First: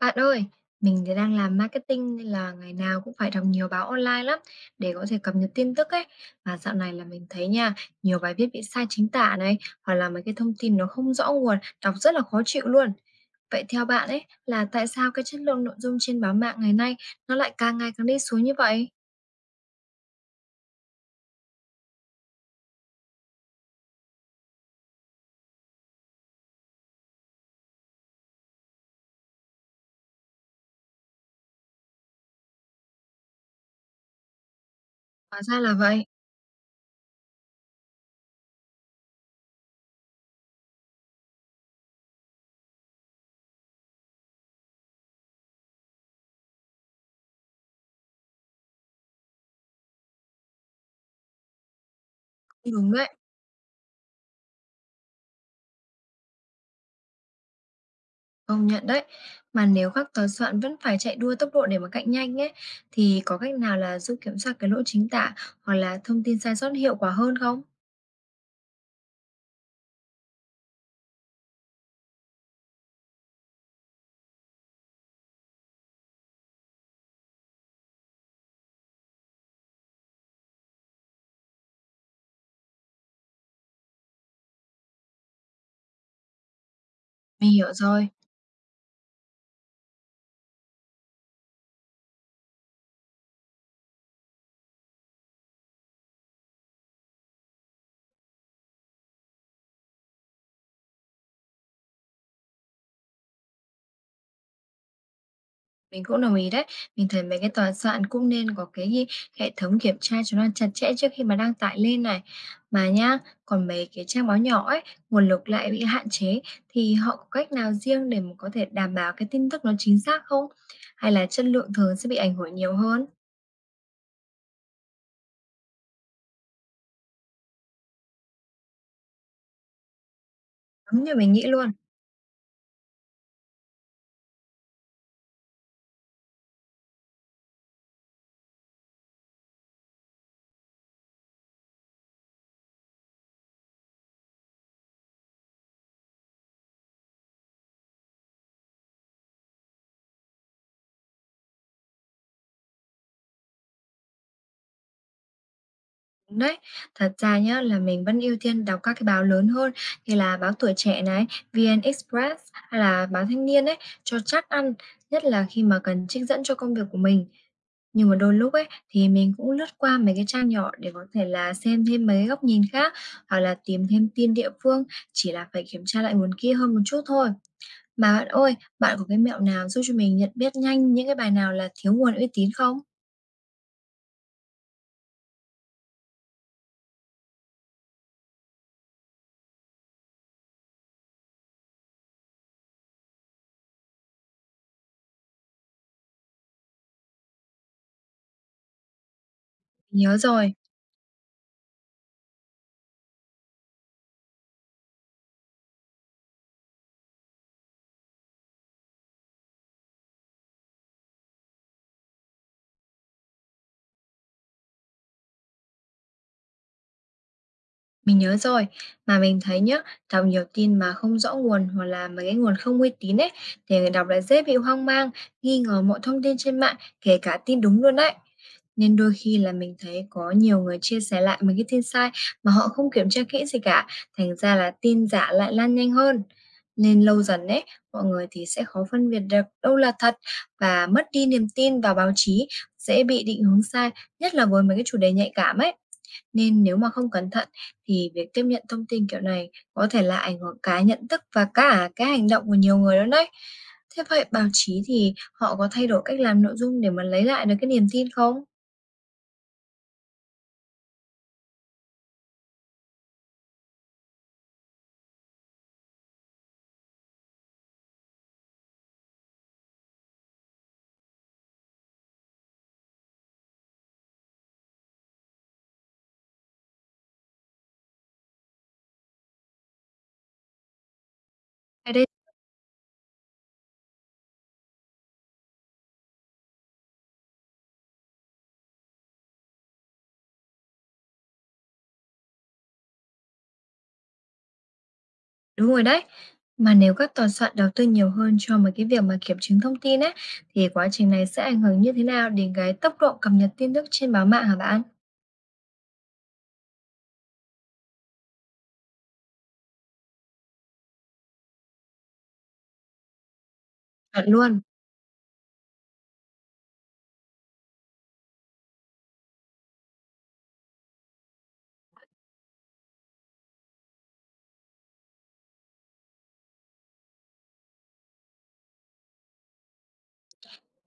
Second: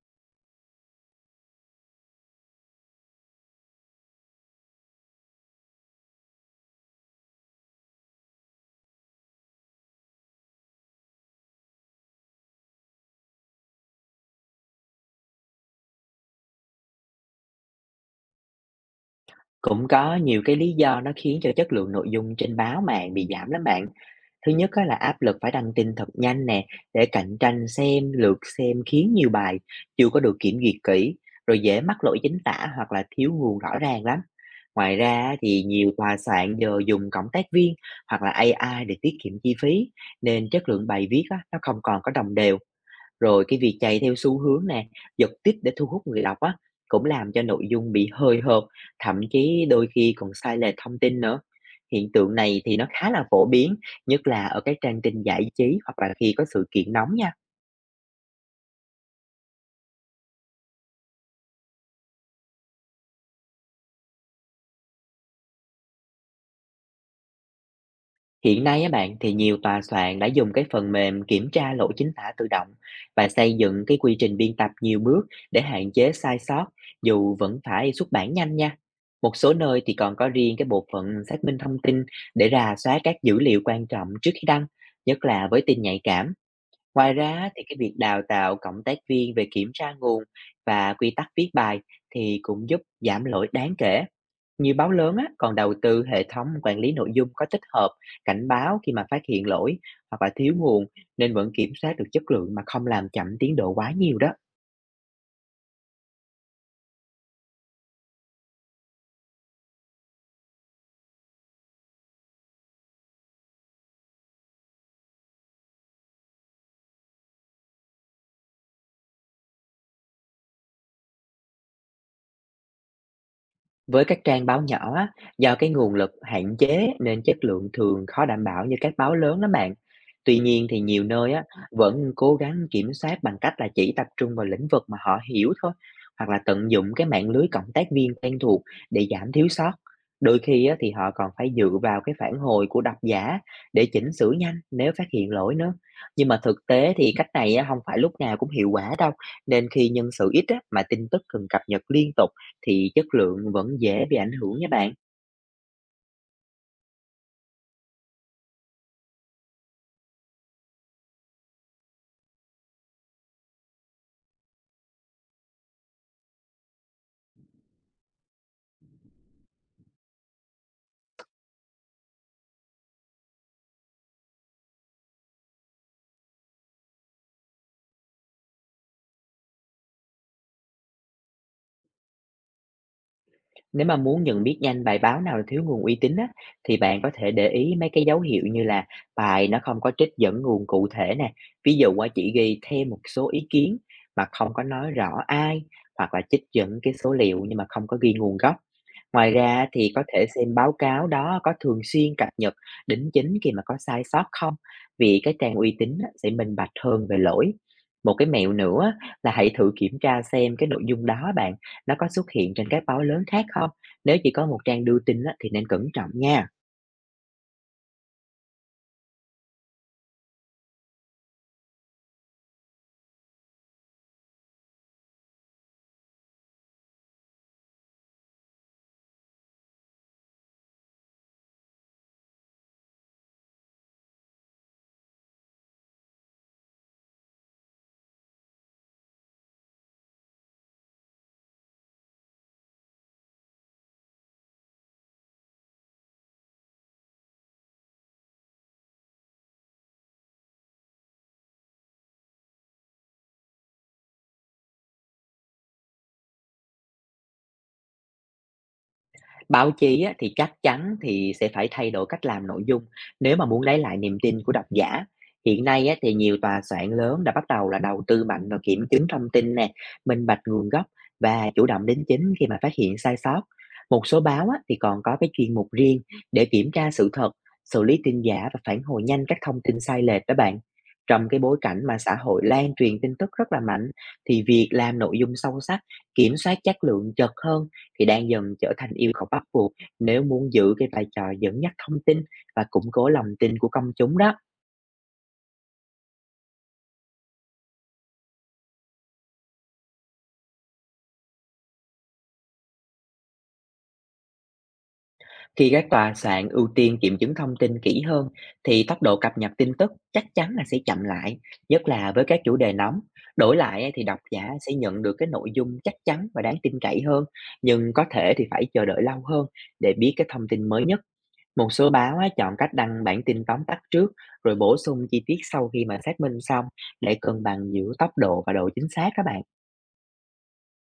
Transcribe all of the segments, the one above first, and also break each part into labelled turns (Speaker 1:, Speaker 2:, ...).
Speaker 1: Bạn ơi, mình thì đang làm marketing nên là ngày nào cũng phải đọc nhiều báo online lắm để có thể cập nhật tin tức ấy. Và dạo này là mình thấy nha, nhiều bài viết bị sai chính tả này, hoặc là mấy cái thông tin nó không rõ nguồn, đọc rất là khó chịu luôn. Vậy theo bạn ấy là tại sao cái chất lượng nội dung trên báo mạng ngày nay nó lại càng ngày càng đi xuống như vậy?
Speaker 2: Cũng có nhiều cái lý do nó khiến cho chất lượng nội dung trên báo mạng bị giảm lắm bạn. Thứ nhất á là áp lực phải đăng tin thật nhanh nè, để cạnh tranh xem, lượt xem khiến nhiều bài chưa có được kiểm duyệt kỹ, rồi dễ mắc lỗi chính tả hoặc là thiếu nguồn rõ ràng lắm. Ngoài ra á
Speaker 1: Hóa ra
Speaker 2: thì
Speaker 1: là
Speaker 2: nhiều
Speaker 1: vậy,
Speaker 2: tòa soạn giờ dùng cộng tác viên hoặc là AI để tiết kiệm chi phí, nên chất lượng bài viết á, nó không còn có đồng đều. Rồi cái việc chạy theo xu hướng nè, giật tít để thu hút người đọc á, cũng làm cho nội dung bị hơi hợt, thậm chí đôi khi còn sai lệch thông tin nữa. Hiện tượng này
Speaker 1: cũng
Speaker 2: thì nó
Speaker 1: đúng
Speaker 2: khá
Speaker 1: đấy.
Speaker 2: là phổ biến, nhất là ở các trang tin giải trí hoặc là khi có sự kiện nóng nha.
Speaker 1: Công nhận đấy. Mà nếu các tòa soạn vẫn phải chạy đua tốc độ để mà cạnh nhanh ấy, thì có cách nào là giúp kiểm soát cái lỗi chính tả hoặc là thông tin sai sót hiệu quả hơn không?
Speaker 2: Hiện nay á bạn, thì nhiều tòa soạn đã dùng cái phần mềm kiểm tra lỗi chính tả tự động và xây dựng cái quy trình biên tập nhiều bước để hạn chế sai sót, dù vẫn phải xuất bản nhanh nha. Một số nơi thì còn có riêng cái bộ phận xác minh thông tin để rà soát các dữ liệu quan trọng trước khi đăng, nhất là với tin nhạy cảm. Ngoài
Speaker 1: Mình
Speaker 2: ra thì
Speaker 1: hiểu
Speaker 2: cái việc
Speaker 1: rồi,
Speaker 2: đào tạo cộng tác viên về kiểm tra nguồn và quy tắc viết bài thì cũng giúp giảm lỗi đáng kể. Nhiều báo lớn á, còn đầu tư hệ thống quản lý nội dung có tích hợp cảnh báo khi mà phát hiện lỗi hoặc là thiếu nguồn, nên vẫn kiểm soát được chất lượng mà không làm chậm tiến độ quá nhiều đó.
Speaker 1: mình cũng đồng ý đấy. Mình thấy mấy cái tòa soạn cũng nên có cái hệ thống kiểm tra cho nó chặt chẽ trước khi mà đăng tải lên này. Mà nhá, còn mấy cái trang báo nhỏ ấy, nguồn lực lại bị hạn chế thì họ có cách nào riêng để mà có thể đảm bảo cái tin tức nó chính xác không? Hay là chất lượng thường sẽ bị ảnh hưởng nhiều hơn?
Speaker 2: Với các trang báo nhỏ á, do cái nguồn lực hạn chế nên chất lượng thường khó đảm bảo như các báo lớn lắm bạn. Tuy nhiên thì
Speaker 1: Đúng
Speaker 2: nhiều
Speaker 1: như mình
Speaker 2: nơi á,
Speaker 1: nghĩ luôn.
Speaker 2: vẫn cố gắng kiểm soát bằng cách là chỉ tập trung vào lĩnh vực mà họ hiểu thôi, hoặc là tận dụng cái mạng lưới cộng tác viên quen thuộc để giảm thiếu sót. Đôi khi á, thì họ còn phải dựa vào cái phản hồi của độc giả để chỉnh sửa nhanh nếu phát hiện lỗi nữa. Nhưng mà thực tế thì cách này á, không phải lúc nào cũng hiệu quả đâu, nên khi nhân sự ít á, mà tin tức cần cập nhật liên tục thì chất lượng vẫn dễ bị ảnh hưởng nha bạn.
Speaker 1: Đúng đấy, thật ra nhá là mình vẫn ưu tiên đọc các cái báo lớn hơn như là báo Tuổi Trẻ này, VN Express hay là báo Thanh Niên ấy, cho chắc ăn, nhất là khi mà cần trích dẫn cho công việc của mình. Nhưng mà đôi lúc ấy thì mình cũng lướt qua mấy cái trang nhỏ để có thể là xem thêm mấy góc nhìn khác hoặc là tìm thêm tin địa phương, chỉ là phải kiểm tra lại nguồn kia hơn một chút thôi. Mà bạn ơi, bạn có cái mẹo nào giúp cho mình nhận biết nhanh những cái bài nào là thiếu nguồn uy tín không?
Speaker 2: Nếu mà muốn nhận biết nhanh bài báo nào là thiếu nguồn uy tín á, thì bạn có thể để ý mấy cái dấu hiệu như là bài nó không có trích dẫn nguồn cụ thể nè. Ví dụ á, chỉ ghi thêm một số ý kiến mà không có nói rõ ai, hoặc là trích dẫn cái số liệu nhưng mà không có ghi nguồn gốc. Ngoài ra thì có
Speaker 1: Nhớ
Speaker 2: thể
Speaker 1: rồi.
Speaker 2: xem báo cáo đó có thường xuyên cập nhật đính chính khi mà có sai sót không, vì cái trang uy tín á, sẽ minh bạch hơn về lỗi. Một cái mẹo nữa là hãy thử kiểm tra xem cái nội dung đó bạn, nó có xuất hiện trên các báo lớn khác không? Nếu chỉ có một trang đưa tin á, thì nên cẩn trọng nha.
Speaker 1: Mình nhớ rồi, mà mình thấy nhá, đọc nhiều tin mà không rõ nguồn hoặc là mấy cái nguồn không uy tín ấy, thì người đọc lại dễ bị hoang mang, nghi ngờ mọi thông tin trên mạng, kể cả tin đúng luôn đấy. Nên đôi khi là mình thấy có nhiều người chia sẻ lại mấy cái tin sai mà họ không kiểm tra kỹ gì cả, thành ra là tin giả lại lan nhanh hơn. Nên lâu dần ấy, mọi người thì sẽ khó phân biệt được đâu là thật và mất đi niềm tin vào báo chí, dễ bị định hướng sai, nhất là với mấy cái chủ đề nhạy cảm ấy. Nên nếu mà không cẩn thận thì việc tiếp nhận thông tin kiểu này có thể là ảnh hưởng cái nhận thức và cả cái hành động của nhiều người đó đấy. Thế vậy báo chí thì họ có thay đổi cách làm nội dung để mà lấy lại được cái niềm tin không?
Speaker 2: Báo chí á, thì chắc chắn thì sẽ phải thay đổi cách làm nội dung nếu mà muốn lấy lại niềm tin của độc giả. Hiện nay á, thì nhiều tòa soạn lớn đã bắt đầu là đầu tư mạnh vào kiểm chứng thông tin nè, minh bạch nguồn gốc và chủ động đính chính khi mà phát hiện sai sót. Một số báo á, thì còn có cái chuyên mục riêng để kiểm tra sự thật, xử lý tin giả và phản hồi nhanh các thông tin sai lệch đó bạn. Trong cái bối cảnh
Speaker 1: Cái
Speaker 2: mà
Speaker 1: đây
Speaker 2: xã hội lan truyền tin tức rất là mạnh, thì việc làm nội dung sâu sắc, kiểm soát chất lượng chật hơn thì đang dần trở thành yêu cầu bắt buộc nếu muốn giữ cái vai trò dẫn dắt thông tin và củng cố lòng tin của công chúng đó.
Speaker 1: đúng rồi đấy. Mà nếu các tòa soạn đầu tư nhiều hơn cho một cái việc mà kiểm chứng thông tin á, thì quá trình này sẽ ảnh hưởng như thế nào đến cái tốc độ cập nhật tin tức trên báo mạng hả bạn?
Speaker 2: Khi các tòa soạn ưu tiên kiểm chứng thông tin kỹ hơn thì tốc độ cập nhật tin tức chắc chắn là sẽ chậm lại, nhất là với các chủ đề nóng. Đổi lại á, thì độc
Speaker 1: Bạn
Speaker 2: giả
Speaker 1: luôn.
Speaker 2: sẽ nhận được cái nội dung chắc chắn và đáng tin cậy hơn, nhưng có thể thì phải chờ đợi lâu hơn để biết cái thông tin mới nhất. Một số báo á, chọn cách đăng bản tin tóm tắt trước, rồi bổ sung chi tiết sau khi mà xác minh xong, để cân bằng giữa tốc độ và độ chính xác các bạn.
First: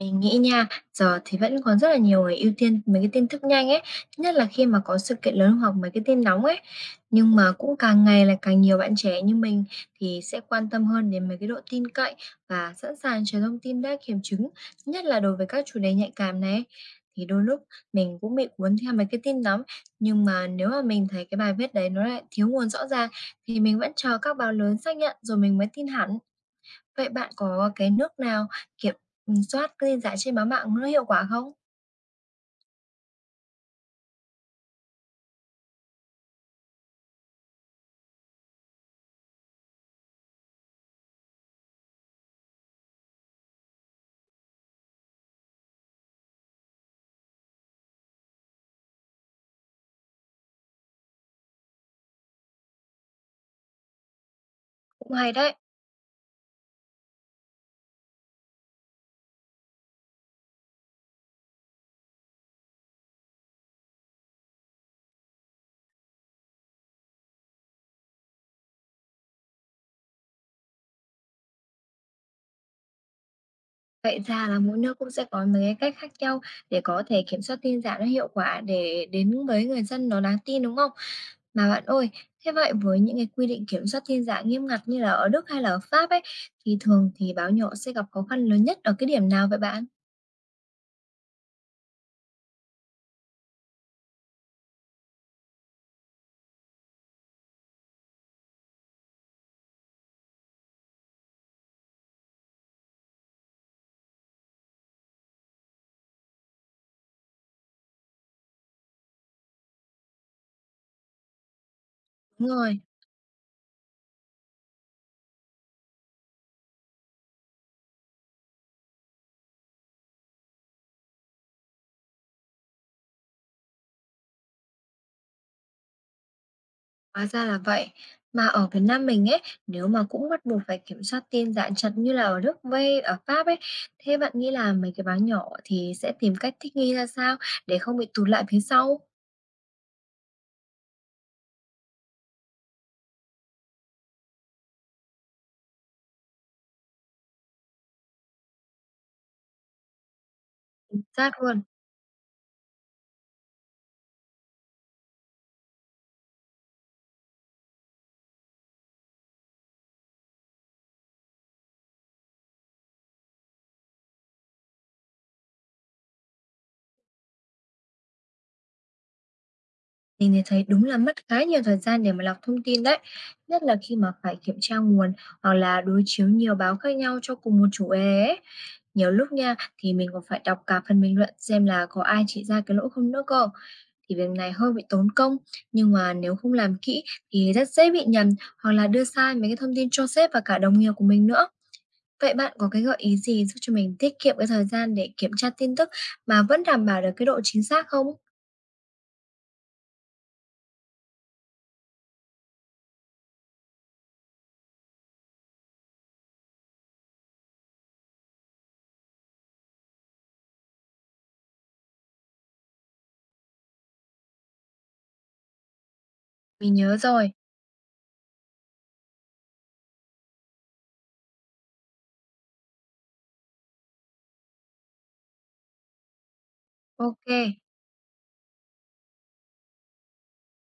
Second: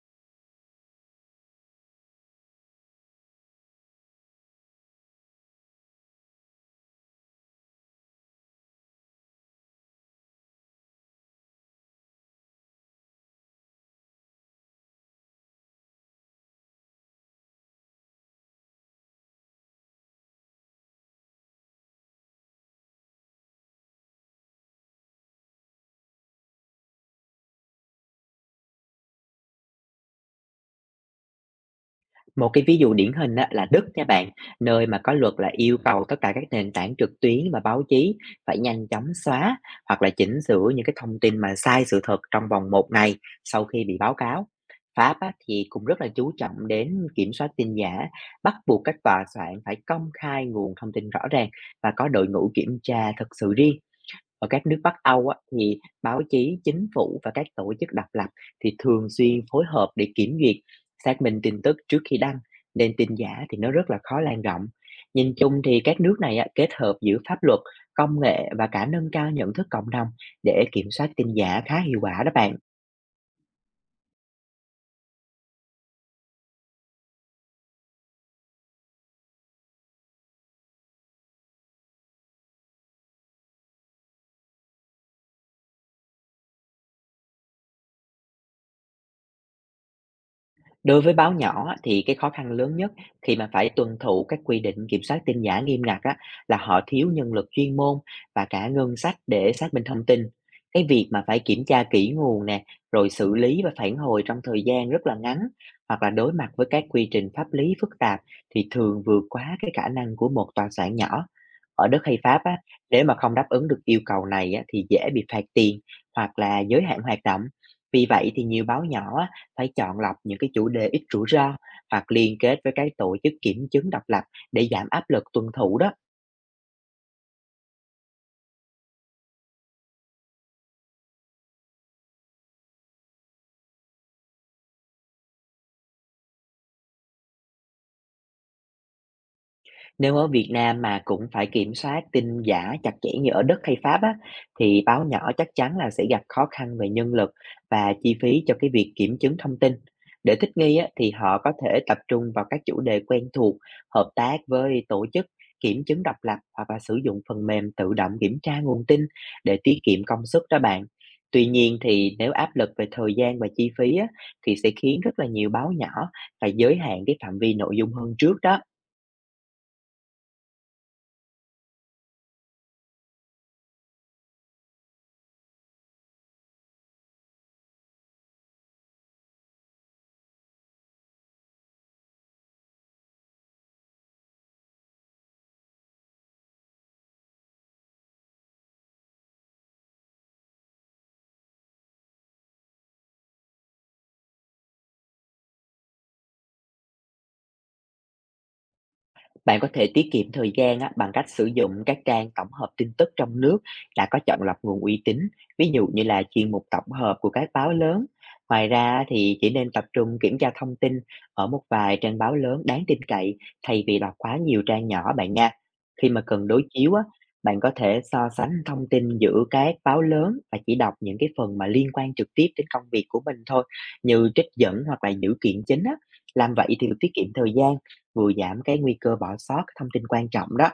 Speaker 1: Mình nghĩ nha, giờ thì vẫn còn rất là nhiều người ưu tiên mấy cái tin tức nhanh ấy, nhất là khi mà có sự kiện lớn hoặc mấy cái tin nóng ấy. Nhưng mà cũng càng ngày là càng nhiều bạn trẻ như mình thì sẽ quan tâm hơn đến mấy cái độ tin cậy và sẵn sàng chờ thông tin đã kiểm chứng, nhất là đối với các chủ đề nhạy cảm này ấy. Thì đôi lúc mình cũng bị cuốn theo mấy cái tin nóng, nhưng mà nếu mà mình thấy cái bài viết đấy nó lại thiếu nguồn rõ ràng thì mình vẫn chờ các báo lớn xác nhận rồi mình mới tin hẳn. Vậy bạn có cái nước nào kiểm, soát tin giả trên báo mạng nó hiệu quả không?
Speaker 2: Một cái ví dụ điển hình á, là Đức nha bạn, nơi mà có luật là yêu cầu tất cả các nền tảng trực tuyến và báo chí phải nhanh chóng xóa hoặc là chỉnh sửa những cái thông tin mà sai sự thật trong vòng một ngày sau khi bị báo cáo. Pháp á, thì cũng rất là chú trọng đến kiểm soát tin giả, bắt buộc các tòa soạn phải công khai nguồn thông tin rõ ràng và có đội ngũ kiểm tra thật sự riêng. Ở các nước Bắc
Speaker 1: Cũng
Speaker 2: Âu
Speaker 1: hay
Speaker 2: á,
Speaker 1: đấy.
Speaker 2: thì báo chí, chính phủ và các tổ chức độc lập thì thường xuyên phối hợp để kiểm duyệt, xác minh tin tức trước khi đăng, nên tin giả thì nó rất là khó lan rộng. Nhìn chung thì các nước này á, kết hợp giữa pháp luật, công nghệ và cả nâng cao nhận thức cộng đồng để kiểm soát tin giả khá hiệu quả đó bạn.
Speaker 1: Vậy ra là mỗi nước cũng sẽ có mấy cái cách khác nhau để có thể kiểm soát tin giả nó hiệu quả để đến với người dân nó đáng tin đúng không? Mà bạn ơi, thế vậy với những cái quy định kiểm soát tin giả nghiêm ngặt như là ở Đức hay là ở Pháp ấy, thì thường thì báo nhỏ sẽ gặp khó khăn lớn nhất ở cái điểm nào vậy bạn?
Speaker 2: Đối với báo nhỏ thì cái khó khăn lớn nhất khi mà phải tuân thủ các quy định kiểm soát tin giả nghiêm ngặt á, là họ thiếu nhân lực chuyên môn và cả ngân sách để xác minh thông tin. Cái việc mà phải kiểm tra kỹ nguồn nè, rồi xử lý và phản hồi trong thời gian rất là ngắn, hoặc là đối mặt với các quy trình pháp lý phức tạp, thì thường vượt quá cái khả năng của một tòa soạn nhỏ. Ở đất hay Pháp
Speaker 1: Đúng
Speaker 2: á,
Speaker 1: rồi.
Speaker 2: nếu mà không đáp ứng được yêu cầu này á, thì dễ bị phạt tiền hoặc là giới hạn hoạt động. Vì vậy thì nhiều báo nhỏ phải chọn lọc những cái chủ đề ít rủi ro hoặc liên kết với các tổ chức kiểm chứng độc lập để giảm áp lực tuân thủ đó.
Speaker 1: Hóa ra là vậy. Mà ở Việt Nam mình ấy, nếu mà cũng bắt buộc phải kiểm soát tin rạn chặt như là ở nước Vây, ở Pháp ấy, thế bạn nghĩ là mấy cái báo nhỏ thì sẽ tìm cách thích nghi ra sao để không bị tụt lại phía sau?
Speaker 2: Nếu ở Việt Nam mà cũng phải kiểm soát tin giả chặt chẽ như ở Đức hay Pháp á, thì báo nhỏ chắc chắn là sẽ gặp khó khăn về nhân lực và chi phí cho cái việc kiểm chứng thông tin. Để thích nghi á, thì họ
Speaker 1: Xác
Speaker 2: có
Speaker 1: luôn.
Speaker 2: thể tập trung vào các chủ đề quen thuộc, hợp tác với tổ chức kiểm chứng độc lập, hoặc là sử dụng phần mềm tự động kiểm tra nguồn tin để tiết kiệm công sức đó bạn. Tuy nhiên thì nếu áp lực về thời gian và chi phí á, thì sẽ khiến rất là nhiều báo nhỏ phải giới hạn cái phạm vi nội dung hơn trước đó.
Speaker 1: Mình thì thấy đúng là mất khá nhiều thời gian để mà lọc thông tin đấy. Nhất là khi mà phải kiểm tra nguồn hoặc là đối chiếu nhiều báo khác nhau cho cùng một chủ đề ấy. Nhiều lúc nha, thì mình còn phải đọc cả phần bình luận xem là có ai chỉ ra cái lỗi không nữa cơ. Thì việc này hơi bị tốn công, nhưng mà nếu không làm kỹ thì rất dễ bị nhầm hoặc là đưa sai mấy cái thông tin cho sếp và cả đồng nghiệp của mình nữa. Vậy bạn có cái gợi ý gì giúp cho mình tiết kiệm cái thời gian để kiểm tra tin tức mà vẫn đảm bảo được cái độ chính xác không?
Speaker 2: Bạn có thể tiết kiệm thời gian á, bằng cách sử dụng các trang tổng hợp tin tức trong nước đã có chọn lọc nguồn uy tín, ví dụ như là chuyên mục tổng hợp của các báo lớn. Ngoài ra thì chỉ nên tập trung kiểm tra thông tin ở một vài trang báo lớn đáng tin cậy, thay vì đọc quá nhiều trang nhỏ bạn nha. Khi mà cần đối
Speaker 1: Mình
Speaker 2: chiếu
Speaker 1: nhớ
Speaker 2: á,
Speaker 1: rồi.
Speaker 2: bạn có thể so sánh thông tin giữa các báo lớn và chỉ đọc những cái phần mà liên quan trực tiếp đến công việc của mình thôi, như trích dẫn hoặc là dữ kiện chính á. Làm vậy thì tiết kiệm thời
Speaker 1: OK,
Speaker 2: gian, vừa giảm cái nguy cơ bỏ sót cái thông tin quan trọng đó.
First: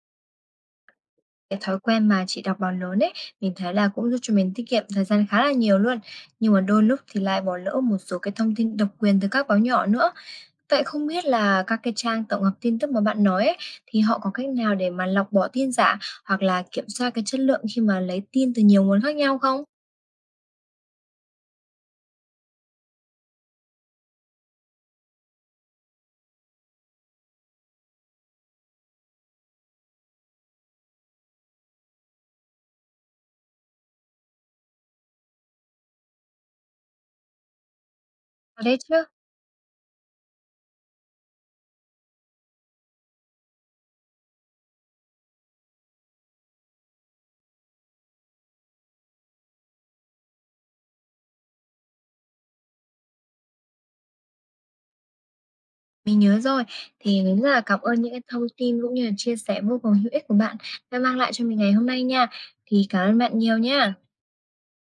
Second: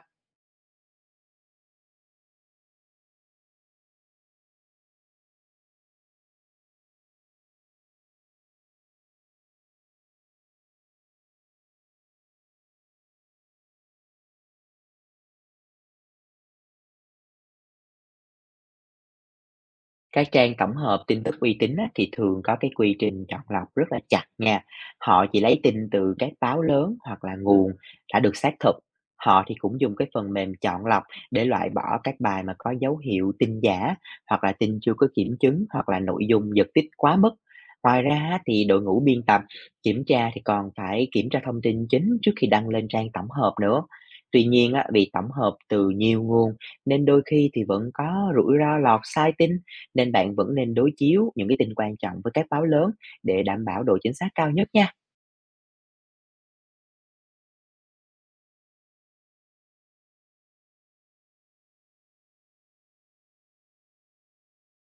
Speaker 1: cái thói quen mà chị đọc báo lớn ấy, mình thấy là cũng giúp cho mình tiết kiệm thời gian khá là nhiều luôn, nhưng mà đôi lúc thì lại bỏ lỡ một số cái thông tin độc quyền từ các báo nhỏ nữa. Vậy không biết là các cái trang tổng hợp tin tức mà bạn nói ấy, thì họ có cách nào để mà lọc bỏ tin giả hoặc là kiểm tra cái chất lượng khi mà lấy tin từ nhiều nguồn khác nhau không?
Speaker 2: Các trang tổng hợp tin tức uy tín á, thì thường có cái quy trình chọn lọc rất là chặt nha. Họ chỉ lấy tin từ các báo lớn hoặc là nguồn đã được xác thực. Họ thì cũng dùng cái phần mềm chọn lọc để loại bỏ các bài mà có dấu hiệu tin giả, hoặc là tin chưa có kiểm chứng, hoặc là nội dung giật tít quá mức. Ngoài ra á,
Speaker 1: Có
Speaker 2: thì
Speaker 1: đấy
Speaker 2: đội
Speaker 1: chứ,
Speaker 2: ngũ biên tập kiểm tra thì còn phải kiểm tra thông tin chính trước khi đăng lên trang tổng hợp nữa. Tuy nhiên á, vì tổng hợp từ nhiều nguồn nên đôi khi thì vẫn có rủi ro lọt sai tin, nên bạn vẫn nên đối chiếu những cái tin quan trọng với các báo lớn để đảm bảo độ chính xác cao nhất nha.
Speaker 1: mình nhớ rồi. Thì mình rất là cảm ơn những cái thông tin cũng như là chia sẻ vô cùng hữu ích của bạn đã mang lại cho mình ngày hôm nay nha. Thì cảm ơn bạn nhiều nha.